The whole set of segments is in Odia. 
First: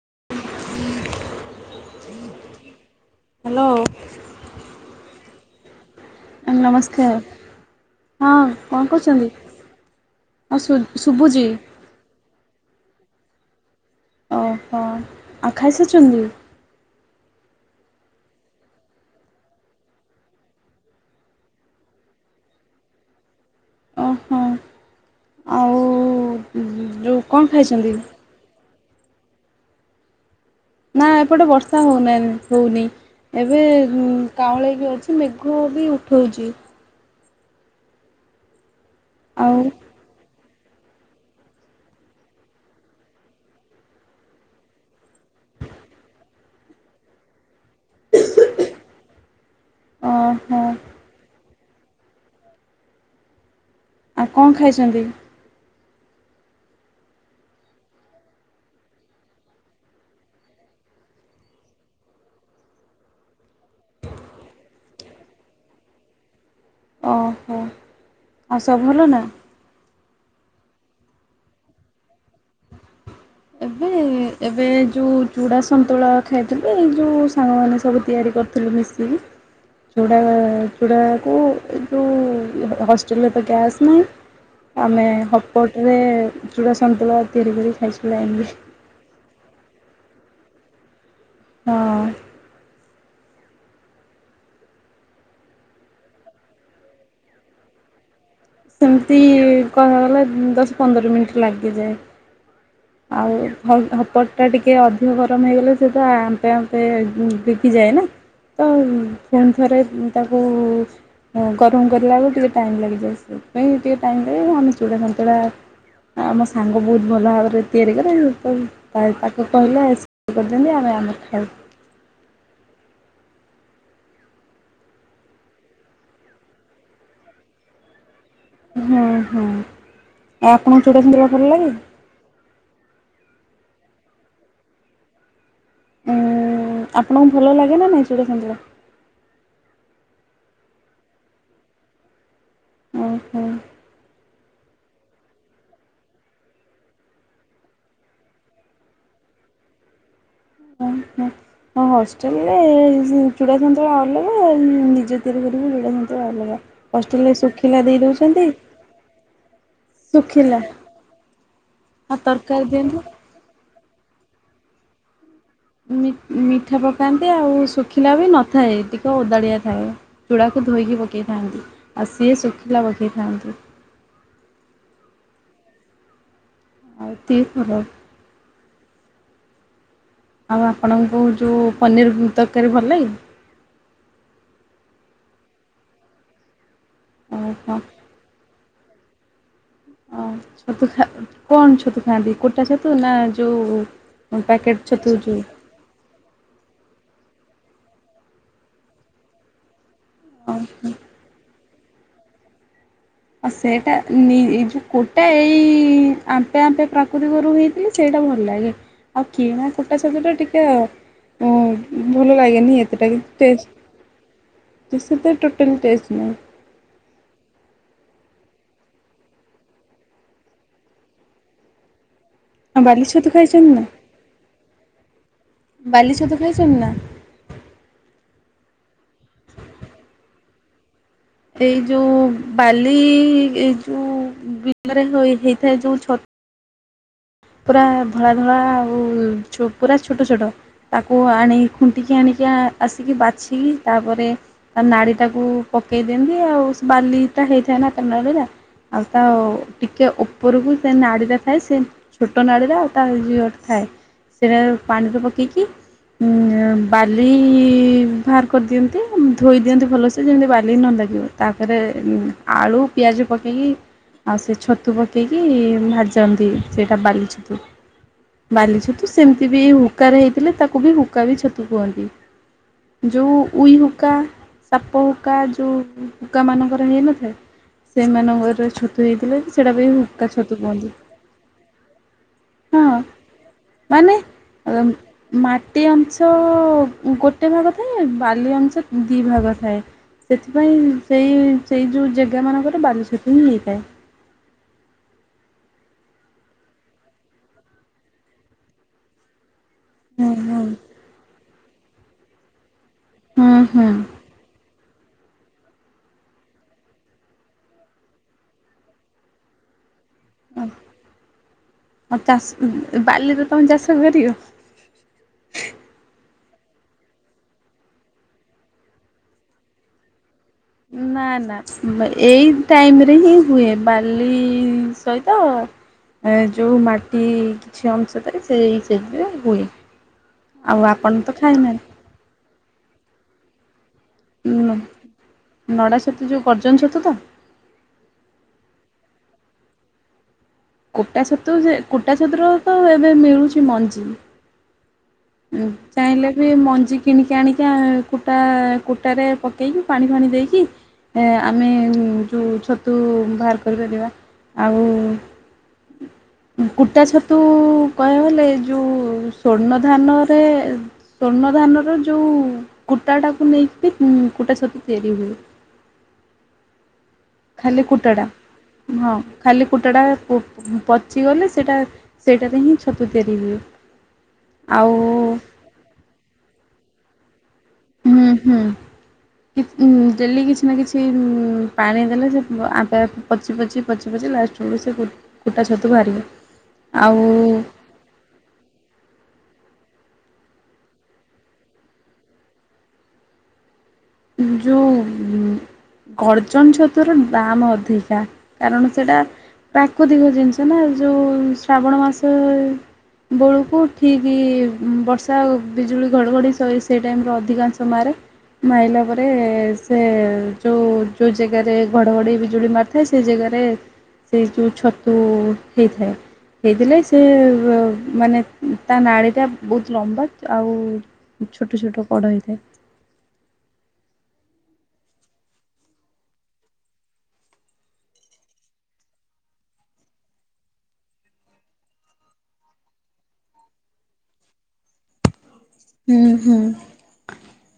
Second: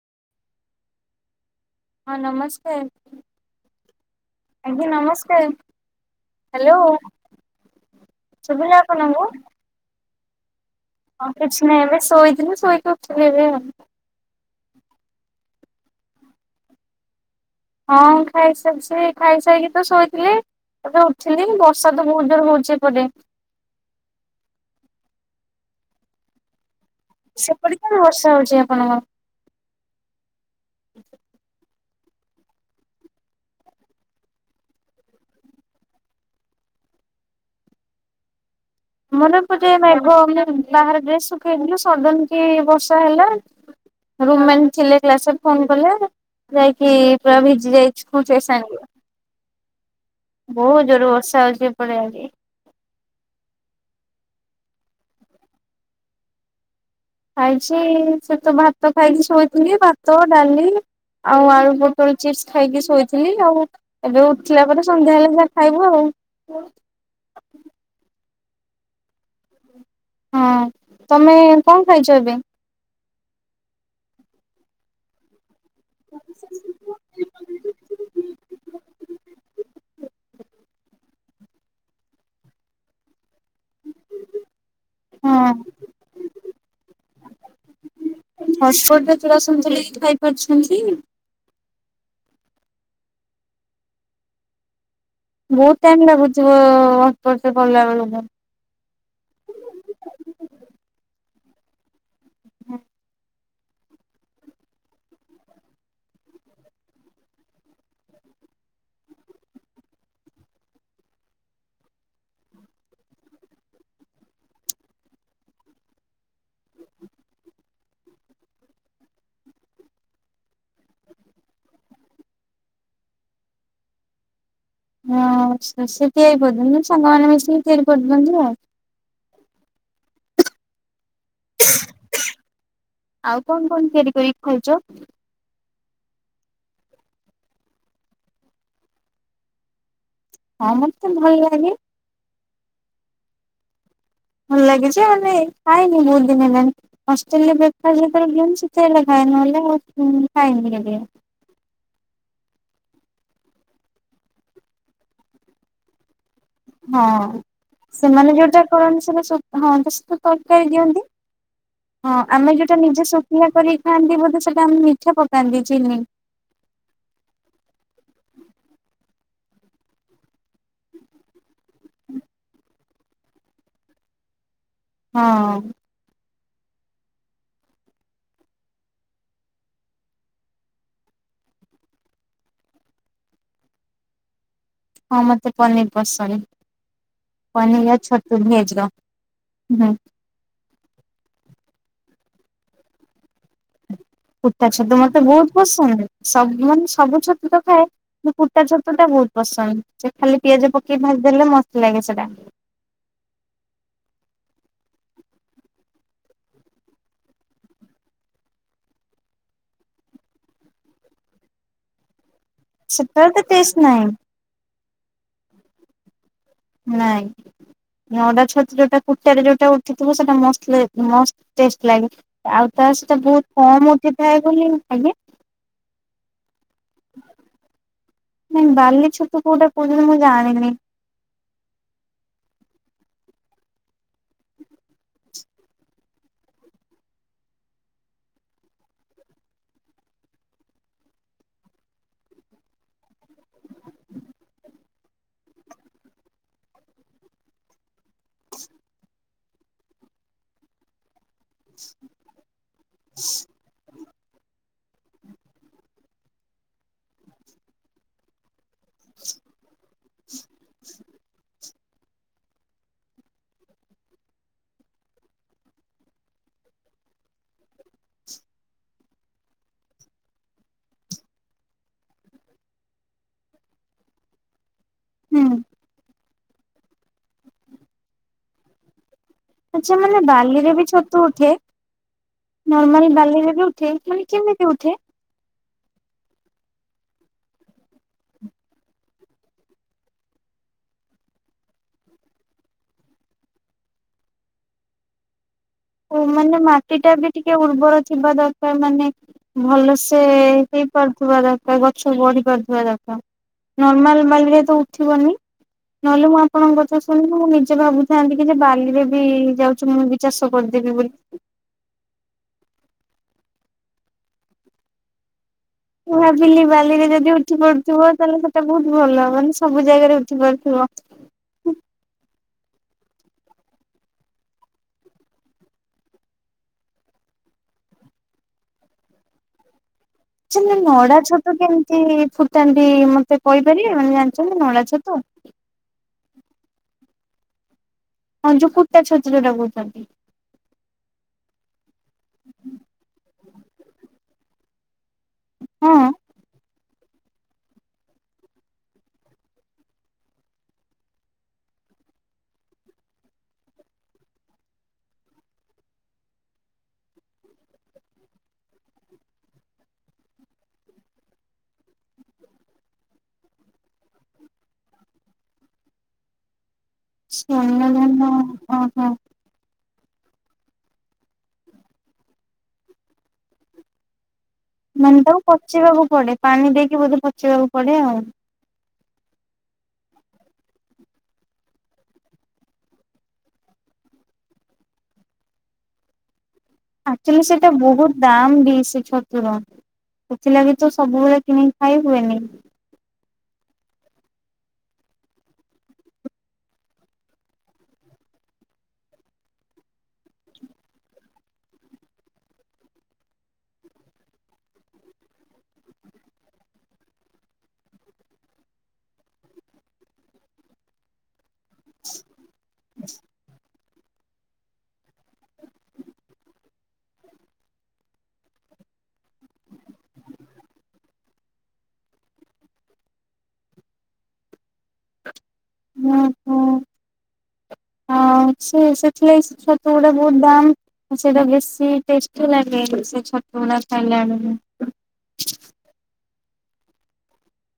ହୁ ହଁ ନମସ୍କାର ଆଜ୍ଞା ନମସ୍କାର। ହ୍ୟାଲୋ ନମସ୍କାର ହଁ କଣ ସୁବିଲ କରୁଛନ୍ତି? ଆପଣଙ୍କୁ। ଆଉ ଶୁ ହଁ ଶୁଭୁଛି କିଛି ନାହି ଏବେ ଶୋଇଥିଲିନ ଶୋଇକି ଉଠିଲି ଏବେ ଆଉ। ଅ ହଃ ଆଉ ଖାଇସାରିଛନ୍ତି। ହଁ ଖାଇସାରଛି ଖାଇସାଇକି ତ ଶୋଇଥିଲି। ଏବେ ଉଠିଲି ବର୍ଷା ତ ବହୁତ ଜୋର ହଉଛି ଏପଟେ। ଉଁ ହୁଁ। କଣ ସେପଟେ ଖାଇଛନ୍ତି? ତ ବର୍ଷା ହୋଉଚି ଆପଣଙ୍କର। ନା ଏପଟେ ବର୍ଷା ହୋଉନା ହୋଉନି। ଏବେ ଉଁ କାଉଁଳେଇକି ଅଛି ମେଘ ବି ଉଠୋଉଚି। ମନା ଆଉ କରଚେ ନବ ମୁଁ ବାହାରେ ଡ୍ରେସ୍ ଶୁଖେଇଥିଲୁ ସଡନ କି ବର୍ଷା ହେଲା। ରୁମମେଣ୍ଟ ଥିଲେ କ୍ଲାସରେ ଫୋନ କଲେ ଯାଇକି ପୁରା ଭିଜି ଯାଇଛି ଫୁଣି ସେଇ ସାଙ୍ଗ ଓହୋ ବୋହୁତ ଜୋରରେ ବର୍ଷା ହୋଉଚି। ଏପଟ ଆଡେ। ଆଉ କଣ ଖାଇଚନ୍ତି? ଖାଇଛି ସେଇଠ ତ ଭାତ ଖାଇକି ଶୋଇଥିଲି ଭାତ ଡାଲି ଆଉ ଆଳୁ ପୋଟଳ ଚିପସ୍ ଖାଇକି ଶୋଇଥିଲି ଆଉ ଏବେ ଉଠିଲା ପରେ ସନ୍ଧ୍ୟା ହେଲେ ଯହା ଖାଇବୁ ଆଉ। ହୁଁ ଓହୋ ଆଉ ସବୁ ଭଲ ନା? ହଁ ତମେ କଣ ଖାଇଚ ଏବେ? ଏ ଏବେ ଯୋଉ ଚୁଡା ସ ସନ୍ତୁଳା ଖାଇଥିଲୁ ଏଇ ଯୋଉ ସାଙ୍ଗମାନେ ସବୁ ତିଆରି କରିଥିଲେ ମିଶିକି। ଚୁଡା ଆ ଚୂଡ଼ାକୁ ଏ ଯୋଉ ହ ହଷ୍ଟେଲରେ ତ ଗ୍ୟାସ ନାହିଁ। ଆମେ ହଁ ହପଟରେ ଚୂଡ଼ା ସନ୍ତୁଳା ତିଆରି କରିକି ଖାଇଚୁ ଲାଇନରେ। ହଟସ୍ପଟରେ ଚୁଡା ସାନ୍ତୁଳିକି ଖାଇପାରୁଛନ୍ତି। ହଁ। ବୋହୁତ ଟାଇମ ଲାଗୁଥିବ ହଟପଟରେ କଲା ବେଳକୁ। ସେମତି କହିବାକୁ ଗଲେ ଦଶ ପନ୍ଦର ମିନଟି ଲାଗିଯାଏ। ଆଉ ହପ ହପଟଟା ଟିକେ ଅଧିକ ଗରମ ହେଇଗଲେ ସେଇଟା ଆମ୍ପେ ଆମ୍ପେ ଭିଗିଯାଏ ନା। ତ ଫୁଣି ଥରେ ଉଁ ତାକୁ ଉଁ ଗରମ କରିଲା ବେଳେ ଟିକେ ଟାଇମ ଲାଗିଯାଏ ସେଇଥିପାଇଁ ଟିକେ ଟାଇମ ଲାଗ ନହନେ ଚୁଡ଼ା ସନ୍ତୁଳା ଆଉ ମୋ ସାଙ୍ଗ ବୋହୁତ ଭଲ ଭାବରେ ତିଆରି କରେ ଏ ପାଏ ତାକୁ କହିଲେ ଆ ସିଏ କରିଦିଅନ୍ତି ଆମ ଆମେ ଖାଉ। ହଁ ସେ ସେ ତିଆରି [unintelligible] ମାନେ ସାଙ୍ଗମାନେ ମିଶିକି ତିଆରି କ ହଁ ହଁ ଆଉ ଆପଣଙ୍କୁ ଚୁଡା ସନ୍ତୁଳା ଭଲ ଲାଗେ? ଆଉ କଣ କଣ ତିଆରି କରିକି ଖାଉଚ? ଓ ଆପଣଙ୍କୁ ଭଲ ଲାଗେନା ନାଇଁ ଚୂଡାସନ୍ତୁଳା? ହଁ ମତେ ଭଲ ଲାଗେ। ଓହୋ। ଭଲ ଲାଗେ ଯେ ଆମେ ଖାଇନି ବୋହୁତ ଦିନ ହେଲାଣି ହଷ୍ଟେଲରେ ବ୍ରେକଫାଷ୍ଟ ଯେତେବେଳେ ଦିଅନ୍ତି ସେତେବେଳେ ଖାଏ ନହଲେ ଆଉ ଉଁ ଫାଇନ୍ [unintelligible] ଦିଅ। ଆଉ ହଷ୍ଟେଲରେ ସି ଚୁଡା ସନ୍ତୁଳା ଅଲଗା ନିଜେ ତିଆରି କରିବୁ ଚୁଡ଼ା ସନ୍ତୁଳା ଅଲଗା। ହଷ୍ଟେଲରେ ହଁ ଶୁଖି ସେମାନେ ଯୋଉଟା କରନ୍ତି ସେଟା ଶୁ ହଁ ତା ସହିତ ଶୁଖିଲା ତରକାରୀ ଦିଅନ୍ତି। ଆଉ ହଁ ଆମେ ତରକାରୀ ଯୋଉଟା ଦିଅନ୍ତି। ନିଜେ ଶୁଖିଲା କରିକି ଖାଆନ୍ତି ବୋଧେ ସେଟା ଆମେ ମିଠା ପ ମି ମିଠା ପକାନ୍ତି ଆଉ ଶୁଖିଲା ବି ନଥାଏ ଟିକେ ଓଦାଳିଆ ଥାଏ। ଚୂଡ଼ାକୁ ଧୋଇକି ପକେଇଥାନ୍ତି ଆଉ ସିଏ ଶୁଖିଲା ପକେଇଥାନ୍ତି। ହଁ। ଆଉ ଏତିକି ଫରକ। ଆଉ ଆପଣଙ୍କୁ ଯୋଉ ପନିର ଉଁ ତରକାରୀ ଭଲ ଲାଗେନି? ହଁ ମତେ ପନିର ପସନ୍ଦ ଓହୋ ପନିର ଆଉ ଛତୁ ଭେଜର। ହୁଁ। ଅ ଛତୁ ଖା କଣ ଛତୁ ଖାଆନ୍ତି କୁଟା ଛତୁ ନା ଯୋଉ କୁଟା ପ୍ୟାକେଟ ଛତୁ ମତେ ଯୋଉ ବୋହୁତ ପସନ୍ଦ। ସବୁ ମାନେ ସବୁ ଛତୁ ତ ଖାଏ ମୁଁ କୁଟା ଛତୁଟା ବୋହୁତ ପସନ୍ଦ ସେଇ ଖାଲି ପିଆଜ ଓହୋ। ପକେଇ ଭାଜଦେଲେ ମସ୍ତ ଲାଗେ ସେଟା। ଆଉ ସେଇଟା ନି ଏଇ ଯୋଉ କୋଟା ଏଇ ଆମ୍ପେ ଆମ୍ପେ ପ୍ରାକୃତି ଗରୁ ହେଇଚି ସେ ଭଲ ଲାଗେ ଆଉ କିଣା ପଟାସ ତ ଟିକେ ଅ ଭଲ ଲାଗେନି ଏତେଟା ସେଟାରେ ତ ଟେଷ୍ଟ ନାହିଁ ବି ସେଟା [unintelligible] ନାଇଁ। ନଡ଼ା ଛତୁ ଯୋଉଟା କୁଟା ରେ ଯୋଉଟା ଉଠିଥିବ ସେଟା ମସ୍ତ୍ ଲାଗେ ମସ୍ତ ଟେଷ୍ଟ ଲାଗେ। ଆଉ ବାଲି ତାସହିତ ଟା ଛତୁ ବୋହୁତ ଖାଇଛନ୍ତି କମ ଉଠିଥାଏ ବୋଲି ଆଜ୍ଞା ବାଲିଛତୁ ଖାଇଚନ୍ତି ନା? ନାଇଁ ବାଲି ଛୋଟୁ କୋଉଟା କୋହୁଛନ୍ତି ମୁଁ ଜାଣିନି। ଏଇ ଯୋଉ ବାଲି ଏଇ ଯୋଉ ବିଲରେ ହେଇଥାଏ ଯୋଉ ଛ ପୁରା ଧଳା ଧଳା ଆଉ ପୁରା ଛୋଟ ଛୋଟ ତାକୁ ଆଣି ଖୁଣ୍ଟିକି ଆଣି ଟିକି ଆସିକି ବାଛିକି ତାପରେ ନାଡ଼ିଟାକୁ ପକେଇ ଦିଅନ୍ତି ଆଉ ବାଲି ହେଇଥାଏ ନା [unintelligible] ଆଉ ତା ଟିକେ ଉପରକୁ ସେ ନାଡିଟା। ହଏ ସେ ଛୋଟ ନାଡ଼ିରେ ଆଉ ତା [unintelligible] ଥାଏ। ସେଟା ପାଣିରେ ପକେଇକି ଉ ବାଲି ବାହାର କରିଦିଅନ୍ତି ଧୋଇ ଦିଅନ୍ତି ଭଲସେ ଯେମିତି ବାଲି ନ ଲାଗିବ, ତାପରେ ଆଳୁ ପିଆଜ ପକେଇକି ଆଉ ସେ ଛତୁ ପକେଇକି ଭାଜନ୍ତି ସେ ଟା ବାଲିିଛ ବାଲି ଛତୁ ସେମିତି ବି ଏଇ ହୁକାରେ ହେଇଥିଲେ ତାକୁ ବି ହୁକା ବି ଛତୁ କୁହନ୍ତି। ଯେଉ ଉଇ ହୁଙ୍କା ସାପ ହୁକା ହୁଁ ଯୋଉ ହୁକାମାନଙ୍କର ହୋଇନଥାଏ ସେମାନଙ୍କର ଛତୁ ହେ ଆଚ୍ଛା ମାନେ ବାଲିରେ ବି ଛତୁ ଉଠେ? ହଁ ନର୍ମାଲି ବାଲିରେ ବି ଉଠେ କି କେମିତି ଉଠେ? ଗୋଟେ ଅଂଶ ଗୋଟେ ଭାଗ ଥାଏ ବାଲି ଅଂଶ ଦିଇ ଭାଗ ଥାଏ। ସେଥିପାଇଁ ସେଇ ସେଇ ଯୋଉ ଜାଗା ମାନଙ୍କରେ ବାଲି ଛତୁ ହେଇଥାଏ। [inaudible] ଓ ମାନେ ମାଟି ଟା ବି ଟିକେ ଉର୍ବର ଥିବା ଦରକାର ମାନେ ଭଲସେ ହୁଁ ହୁଁ ହେଇପାରୁଥିବା ଦରକାର ଗଛ ବଢି ପାରୁଥିବା ଦରକା ହୁଁ ହୁଁ ନର୍ମାଲ ବାଲିରେ ତ ଉଠିବନି? ନହେଲେ ମୁଁ ଆପଣଙ୍କ ଗଛ ଶୁଣିଲି ମୁଁ ନିଜେ ଭାବୁଥାନ୍ତି କି ଯେ ବାଲିରେ ବି ଯାଉଚି ମୁଁ ବି ଚାଷ କରିଦେବି ବୋଲି। ଆଉ ଚାଷ ବାଲି ତମେ ଚାଷ କରିବ? ମୁଁ ଭାବିଲି ବାଲିରେ ଯଦି ଉଠି ପଡୁଥିବ ତାହେଲେ ସେଟା ବୋହୁତ ଭଲ ମାନେ ସବୁ ଜାଗାରେ ଉ ନା ନା ଏଇ ଟାଇମ ରେ ହିଁ ହୁଏ ବାଲି ସହିତ ଯୋଉଁ ମାଟି କିଛି ଅଂଶ ଥାଏ ସେ ସେଥିରେ ହୁଏ। ସେ ଆଉ ଆପଣ ନଡା ତ ଛତୁ ଖାଇନାହାନ୍ତି କେମିତି ଫୁଟାନ୍ତି ମତେ କହିପାରି ଜାଣିଛନ୍ତି ନଳା ଛତୁ? ତ ଯେଉଁ ଗର୍ଜନ ଛତ ତ? ହଁ ଯୋଉ ପୁଟା ଛତୁ କୋଉଟା କୋହୁଚନ୍ତି। କୁଟା ଛତୁ କୁଟା ଛତୁ ତ ଏବେ ମିଳୁଚି ମଞ୍ଜି। ହଁ ଚାହିଁଲେ ବି ମଞ୍ଜି କିଣିକି ଆଣିକି କୁଟା କୁଟାରେ ପକେଇକି ପାଣି ଫାଣି ଦେଇକି ଆମେ ଯୋଉ ଛତୁ ବାହାର କରିପାରିବା ଆଉ କୁଟା ଛତୁ କହିବାକୁ ଗଲେ ଯୋଉ ସ୍ଵର୍ଣ୍ଣ ଧାନରେ ସ୍ୱର୍ଣ୍ଣ ଧାନରେ ଯୋଉ କୁଟାଟାକୁ ନେଇକି କୁଟା ଛତୁ ତିଆରି ହୁଏ। [inaudible] ଖାଲି ସ୍ଵର୍ଣ୍ଣ କୁଟାଟା ଧାନ ଓହୋ। ହଁ ଖାଲି କୁଟ ଟା ପଚିଗଲେ ସେଟା ସେଇଟାରେ ହିଁ ଛତୁ ତିଆରି ହୁଏ। ଆଉ ମାନେ ତାକୁ ପଚେଇିବାକୁ ପଡେ ପାଣି ଦେଇକି ବୋଧେ ପଚିବାକୁ ପ ହୁଁ ହୁଁ। ହୁଁ ହୁଁ ଡେଲି କିଛି ନା କିଛି ପାଣି ଦେଲେ ଯେ ଆପେ ଆପେ ପଚି ପଚି ପଚି ପଚି ଏନ୍ତୀ ଲାଷ୍ଟ ବେଳୁକୁ ସେ ଗୁ ଫୁଟା ଛତୁକୁ ଆରିବ। ଅକ୍ଚୋଲି ସେଇଟା ବହୁତ ଦାମ ବି ସେ ଛତୁର। ସେଥିଲାଗି ତ ସବୁବେଳେ କିଣିକି ଖାଇ ହୁଏନି। ଜଉ ଉଁ। ଗର୍ଜନ ଛତୁର ଦାମ ଅଧିକା କାରଣ ସେଟା ପ୍ରାକୃତିକ ଜିନିଷ ନା ଯୋଉ ଶ୍ରାବଣ ମାସ ବଳୁକୁ ଠିକ୍ ବର୍ଷା ବିଜୁଳି ଘଡ଼ଘଡ଼ି ସଏ ସେଇ ଟାଇମରେ ଅଧିକାଂଶ ମାରେ। ମାଏନା ତାପରେ ସେ ଯୋଉ ଯୋଉ ଜାଗାରେ ଘଡ଼ଘଡ଼ି ବିଜୁଳି ମାରିଥାଏ ସେ ଜାଗାରେ ସେଇ ଯୋଉ ଛତୁ ହେଇଥାଏ। ହେଇଥିଲେ ସେ ମାନେ ତା ନାଡି ଟା ବହୁତ ଲମ୍ବା ଆଉ ଛୋଟ ଛୋଟ କଢ ହେଇଥାଏ। ୱହଁ। [inaudible] ଆଉ ସେ ସେଥିଲାଗି ଛତୁ ଗୁଡା ବହୁତ ଦାମ ଆଉ ସେଟା ଭେଶୀ ଟେଷ୍ଟି ଲାଗେ [unintelligible] [unintelligible] ଖାଇଲା ବେଳକୁ ଉଁ ହୁଁ।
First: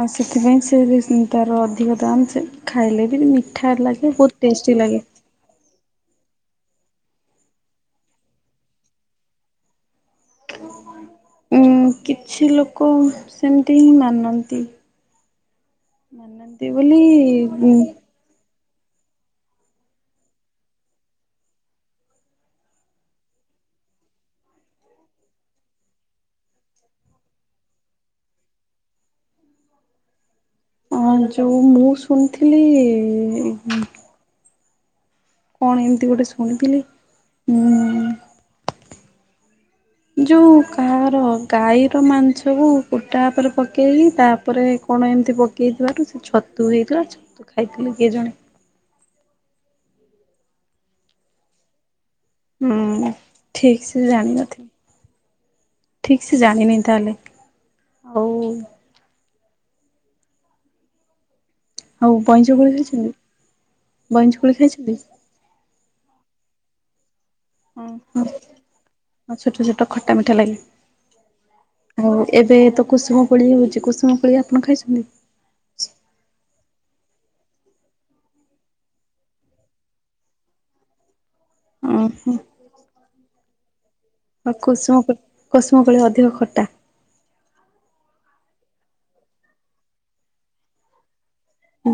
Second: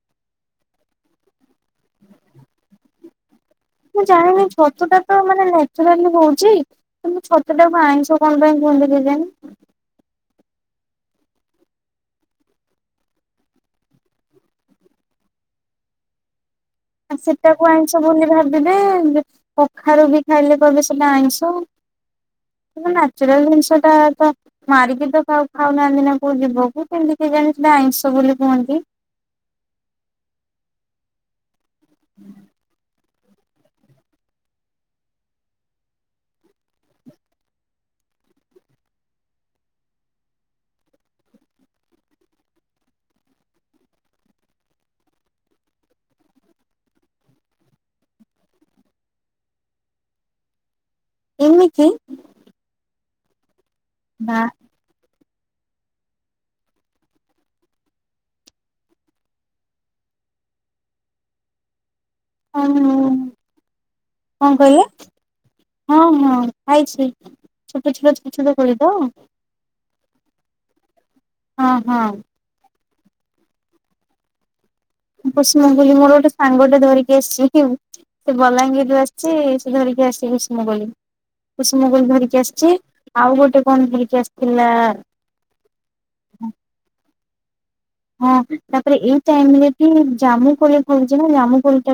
ଆଉ ସେଥିପାଇଁ ସେ ରିନସ ତାର ଅଧିକ ଦାମ ସେ ଖାଇଲେ ବି ମୁଁ ଲାଗେ ବହୁତ ଜାଣିନି ଟେଷ୍ଟି ଛତୁ ଲାଗେ। ଟା ତ ମାନେ ନ୍ୟଚୁରାଲି ହଉଚି ନାଇ ମ ଛତଟାକୁ ଆଇଁଶ କଣ ପାଇଁ କୁହନ୍ତି କେଜାଣି? ଉଁ କିଛି ଲୋକ ସେମତି ହିଁ ମାନନ୍ତି। ମାନନ୍ତି ବୋଲି ବୁ ତେବେ ବେ କଖାରୁ ବି ଖାଇଲେ କହିବେ ସେଟା ଆଇଁଷ। ଏଟା ନ୍ୟାଚୁରାଲ ଜିନିଷଟା ତ ମାରିକି ତ କାକୁ ଖାଉନାହାନ୍ତି ନା କୋଉ ଜୀବକୁ କେମତି କେ ତୁ ଜାଣିଚୁ ନା ଆଇଁଷ ବୋଲି କୁହନ୍ତି। ହୁଁ ଅ ଯୋଉ ମୁଁ ଶୁଣିଥିଲି କଣ ଏମିତି ଗୋଟେ ଶୁଣିଥିଲି ଉଁ ଯୋଉ କାହାର ଗାଈର ମାଂସ କୁ କୁଟା ଉପରେ ପକେଇକି ତାପରେ କଣ କଣ ଏମିତି ପକେଇଥିବାରୁ ସେ ଛତୁ ହେଇଥିଲା ଛତୁ ଖାଇଥିଲେ କିଏ ଜଣେ ଏମିତି ହୁଁ ଠିକ ସେ ବା ଜାଣିନଥିବି। ଠିକ ସେ ଜାଣିନି ତାହଲେ ଆଉ ହଉ ବଇଁଚକୋଳି ଖାଇଛନ୍ତି କଣ ବଇଁଚକୋଳି କହିଲେ ଖାଇଛନ୍ତି ହଁ ହଁ ଖାଇଛି ହଁ। ଛୋଟ ଛୋଟ ହଁ ଛୋଟ ଛୋଟ କୋଳି ତ ଆଉ ଛୋଟ ଛୋଟ ଖଟା ମିଠା ଲାଗିଲେ ହଁ ହଁ ଆଉ ଏବେ ତ କୁସୁମ କୋଳି ହଉଚି କୁସୁମ ପୋଳି ଆପଣ ଖାଇଚ କୁସୁମ କୋଳି ମୋର ଗୋଟେ ସାଙ୍ଗଟେ ଧରିକି ଆସିଛି [unintelligible] ସେ ବଲାଙ୍ଗୀରରୁ ଆସଚି ସେ ଧରିକି ଆସି ଗିଷ୍ମ କୋଳି। କୁସୁମ ଉଁ କୋଳୀ ହୁଁ। ଧରିକି ଆସଛି ଆଉ ଗୋଟେ କଣ ଧୀ ଆଉ କୁସୁମ କୋ କୁଷୁମ କୋଳି ଅଧିକ ଖଟା। ହଁ ତାପରେ ଏଇ ଟାଇମ ରେ ବି ଜାମୁ କୋଳି ହଉଛି।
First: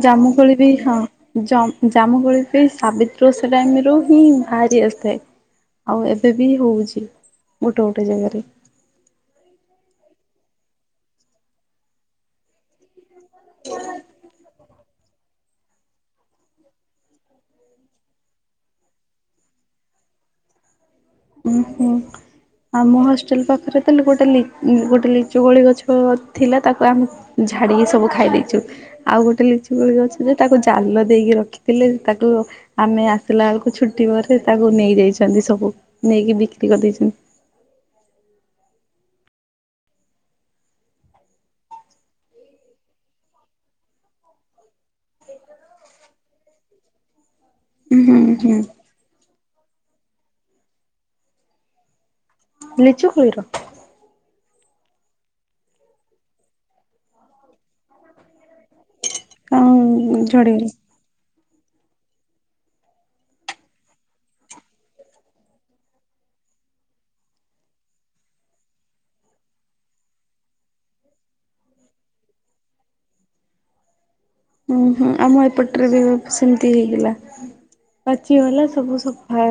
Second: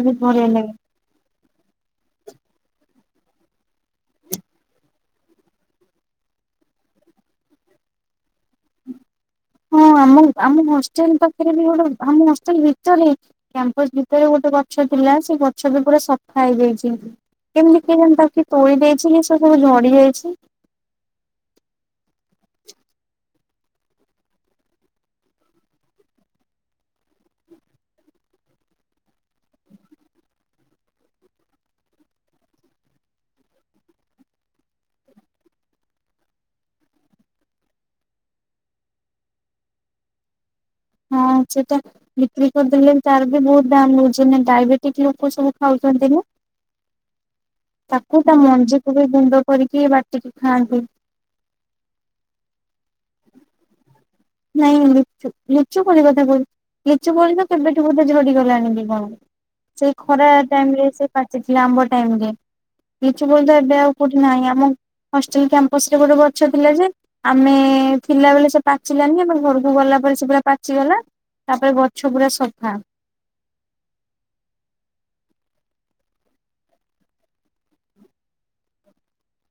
ଜାମୁ କୋଳି ବି ହଁ ଜା ଜାମୁ କୋଳି ବି ସାବିତ୍ରୀ [unintelligible] ଟାଇମ ରୁ ହିଁ ବାହାରି ଆସିଥାଏ। ଆଉ ଏବେ ବି ହଉଚି ଗୋଟେ ଗୋଟେ ଜାଗାରେ। ହଁ ଆମ ଆମ ହଷ୍ଟେଲ ପାଖରେ ବି ଗୋଟେ ଆମ ହଷ୍ଟେଲ ଭିତରେ ହିଁ। କ୍ୟାମ୍ପସ ଭିତରେ ଗୋଟେ ଗଛ ଥିଲା ସେ ଗଛଟା ପୁରା ସଫା ହେଇଯାଇଚି। କେମିତି କେଜାଣି ତାକୁ କେ ତୋଳି ଦେଇଚି କି ସେ ସବୁ ଝଡି ଯାଇଛି ଉଁ ହୁଁ। ଆମ ହଷ୍ଟେଲ ପାଖରେ ତାହଲେ ଗୋଟେ ଗୋଟେ ଲିଚୁ କୋଳି ଗଛ ଥିଲା ତାକୁ ଆମ ଝାଡ଼ିକି ସବୁ ଖାଇ ଦେଇଛୁ ଆଉ ଗୋଟେ ଲିଚୁ କୋଳି ଯେ ତାକୁ ଜାଲ ଦେଇକି ରଖିଥିଲେ ତାକୁ ଆମେ ଆସିଲା ବେଳକୁ ଛୁଟି ପରେ ତାକୁ ନେଇଯାଇଛନ୍ତି ସବୁ। ନେଇକି ବିକ୍ରି କରିଦେଇଛନ୍ତି। ହଁ ସେଟା ବିକ୍ରି କରିଦେଲେ ତାର ବି ବହୁତ ଦାମ ହଉଛି ନା ଡାଇବେଟିକ ଲୋକ ସବୁ ଖାଉଛନ୍ତି ନା? ଉଁ ହୁଁ ତାକୁ ତା ହୁଁ। ମଞ୍ଜି କୁ ବି ଗୁଣ୍ଡ କରିକି ବାଟିକି ଖାଆନ୍ତି। ଲିଚୁ କୋଳି ର? ନାଇଁ ଲିଚୁ ଲିଚୁ କୋଳି କଥା କହୁଛି ଲିଚୁ କୋଳି ତ କେବେଠୁ ବୋଧେ ଝଡିଗଲାଣି କି କଣ। ସେଇ ହଁ ଖରା ଝଡିଗଲା। ଟାଇମ ରେ ସେ ପାଚିଥିଲା ଆମ୍ବ ଟାଇମ ରେ। ଲିଚୁ କୋଳି ତ ଏବେ ଆଉ କୋଉଁଠି ନାଇଁ ଆମ ହଷ୍ଟେଲ କ୍ୟାମ୍ପସ ରେ ଗୋଟେ ଗଛ ଥିଲା ଯେ ଆମେ ଥିଲାବେଳେ ସେ ପାଚିଲାନି ଆମେ ଘରକୁ ଗଲାପ ସେ ପୁରା ପାଚିଗଲା ତାପରେ ଗଛ ପୁରା ସଫା। ଉ ହୁଁ ଆମ ଏପଟରେ ବି ସେମିତି ହେଇଗଲା। ପାଚିଗଲା ସବୁ ସଫା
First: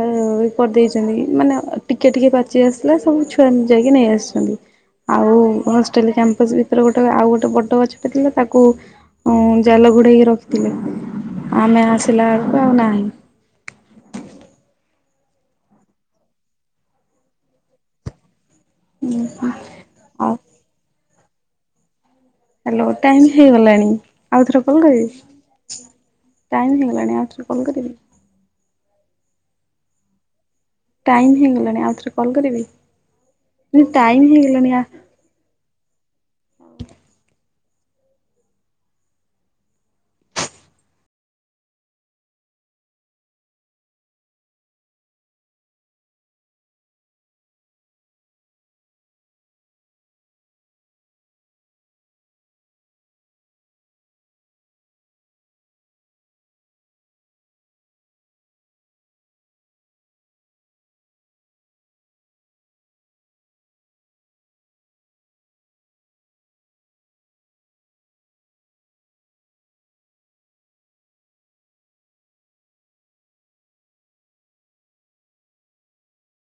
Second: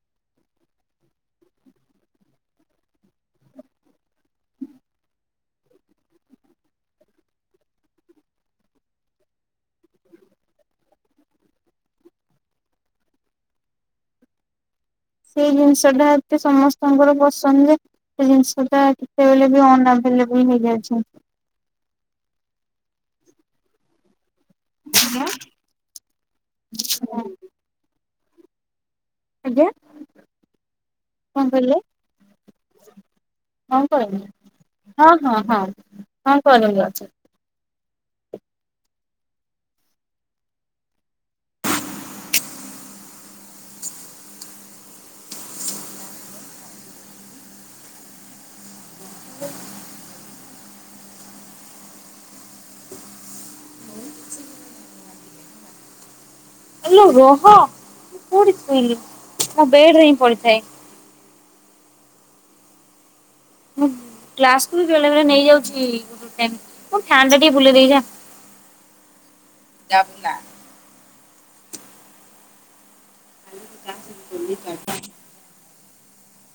କରିଦେଇଚନ୍ତି ମାନେ ଟିକେ ଟିକେ ପାଚି ଆସିଲା ସ ଛୁଆ ଯାଇକି ନେଇ ଆସିସନ୍ତି। ଆଉ ହଷ୍ଟେଲ କ୍ୟାମ୍ପସ ଭିତରେ ଗୋଟେ ଆଉ ଗୋଟେ ବଡ଼ ଗଛଟା ଥିଲା ତାକୁ ଅ ଜାଲ ଘୋଡେଇକି ରଖିଥିଲେ ଆମେ ଆସିଲା ଆଳକୁ ଆଉ ନାହିଁ। ସେଇ ଜିନିଷ ଟା ଏତେ ସମସ୍ତଙ୍କର ପସନ୍ଦ ଯେ ସେ ଜିନିଷ ତା କେତେବେଳେ ବି ଆଉ ଅନଆଭେଲେବୁଲ ହେଇଯାଉଛି। ହ୍ୟାଲୋ ଟାଇମ ହେଇଗଲାଣି। ଆଉଥରେ କଲ୍ କରି ଟାଇମ୍ ହେଇଗଲାଣି ଆଉଥରେ କଲ୍ କରିବି। ଆଜ୍ଞା। ଟାଇମ କଣ କହିଲେ? ହେଇଗଲାଣି ଆଉ ଥରେ କଲ୍ କରିବି? ହଁ [inaudible] ଟାଇମ୍ ହେଇଗଲାଣି ଆ ହଁ ହଁ ହଁ ହଁ କରନ୍ତୁ ଥରେ। ଆଲୋ ରହ ମୁଁ କୋଉଁଠି ଥୋଇଲି ମୋ ବେଡରେ ହିଁ ପଡ଼ିଥାଏ। ମୁଁ କ୍ଲାସ କୁ ବେଳେବେଳେ ନେଇଯାଉଛି ଗୋଟୋ ଟାଇମ [unintelligible] ଟିକେ ବୁଲେଇ ଦେଇକି ଯା। ଜାପୁନା। [inaudible]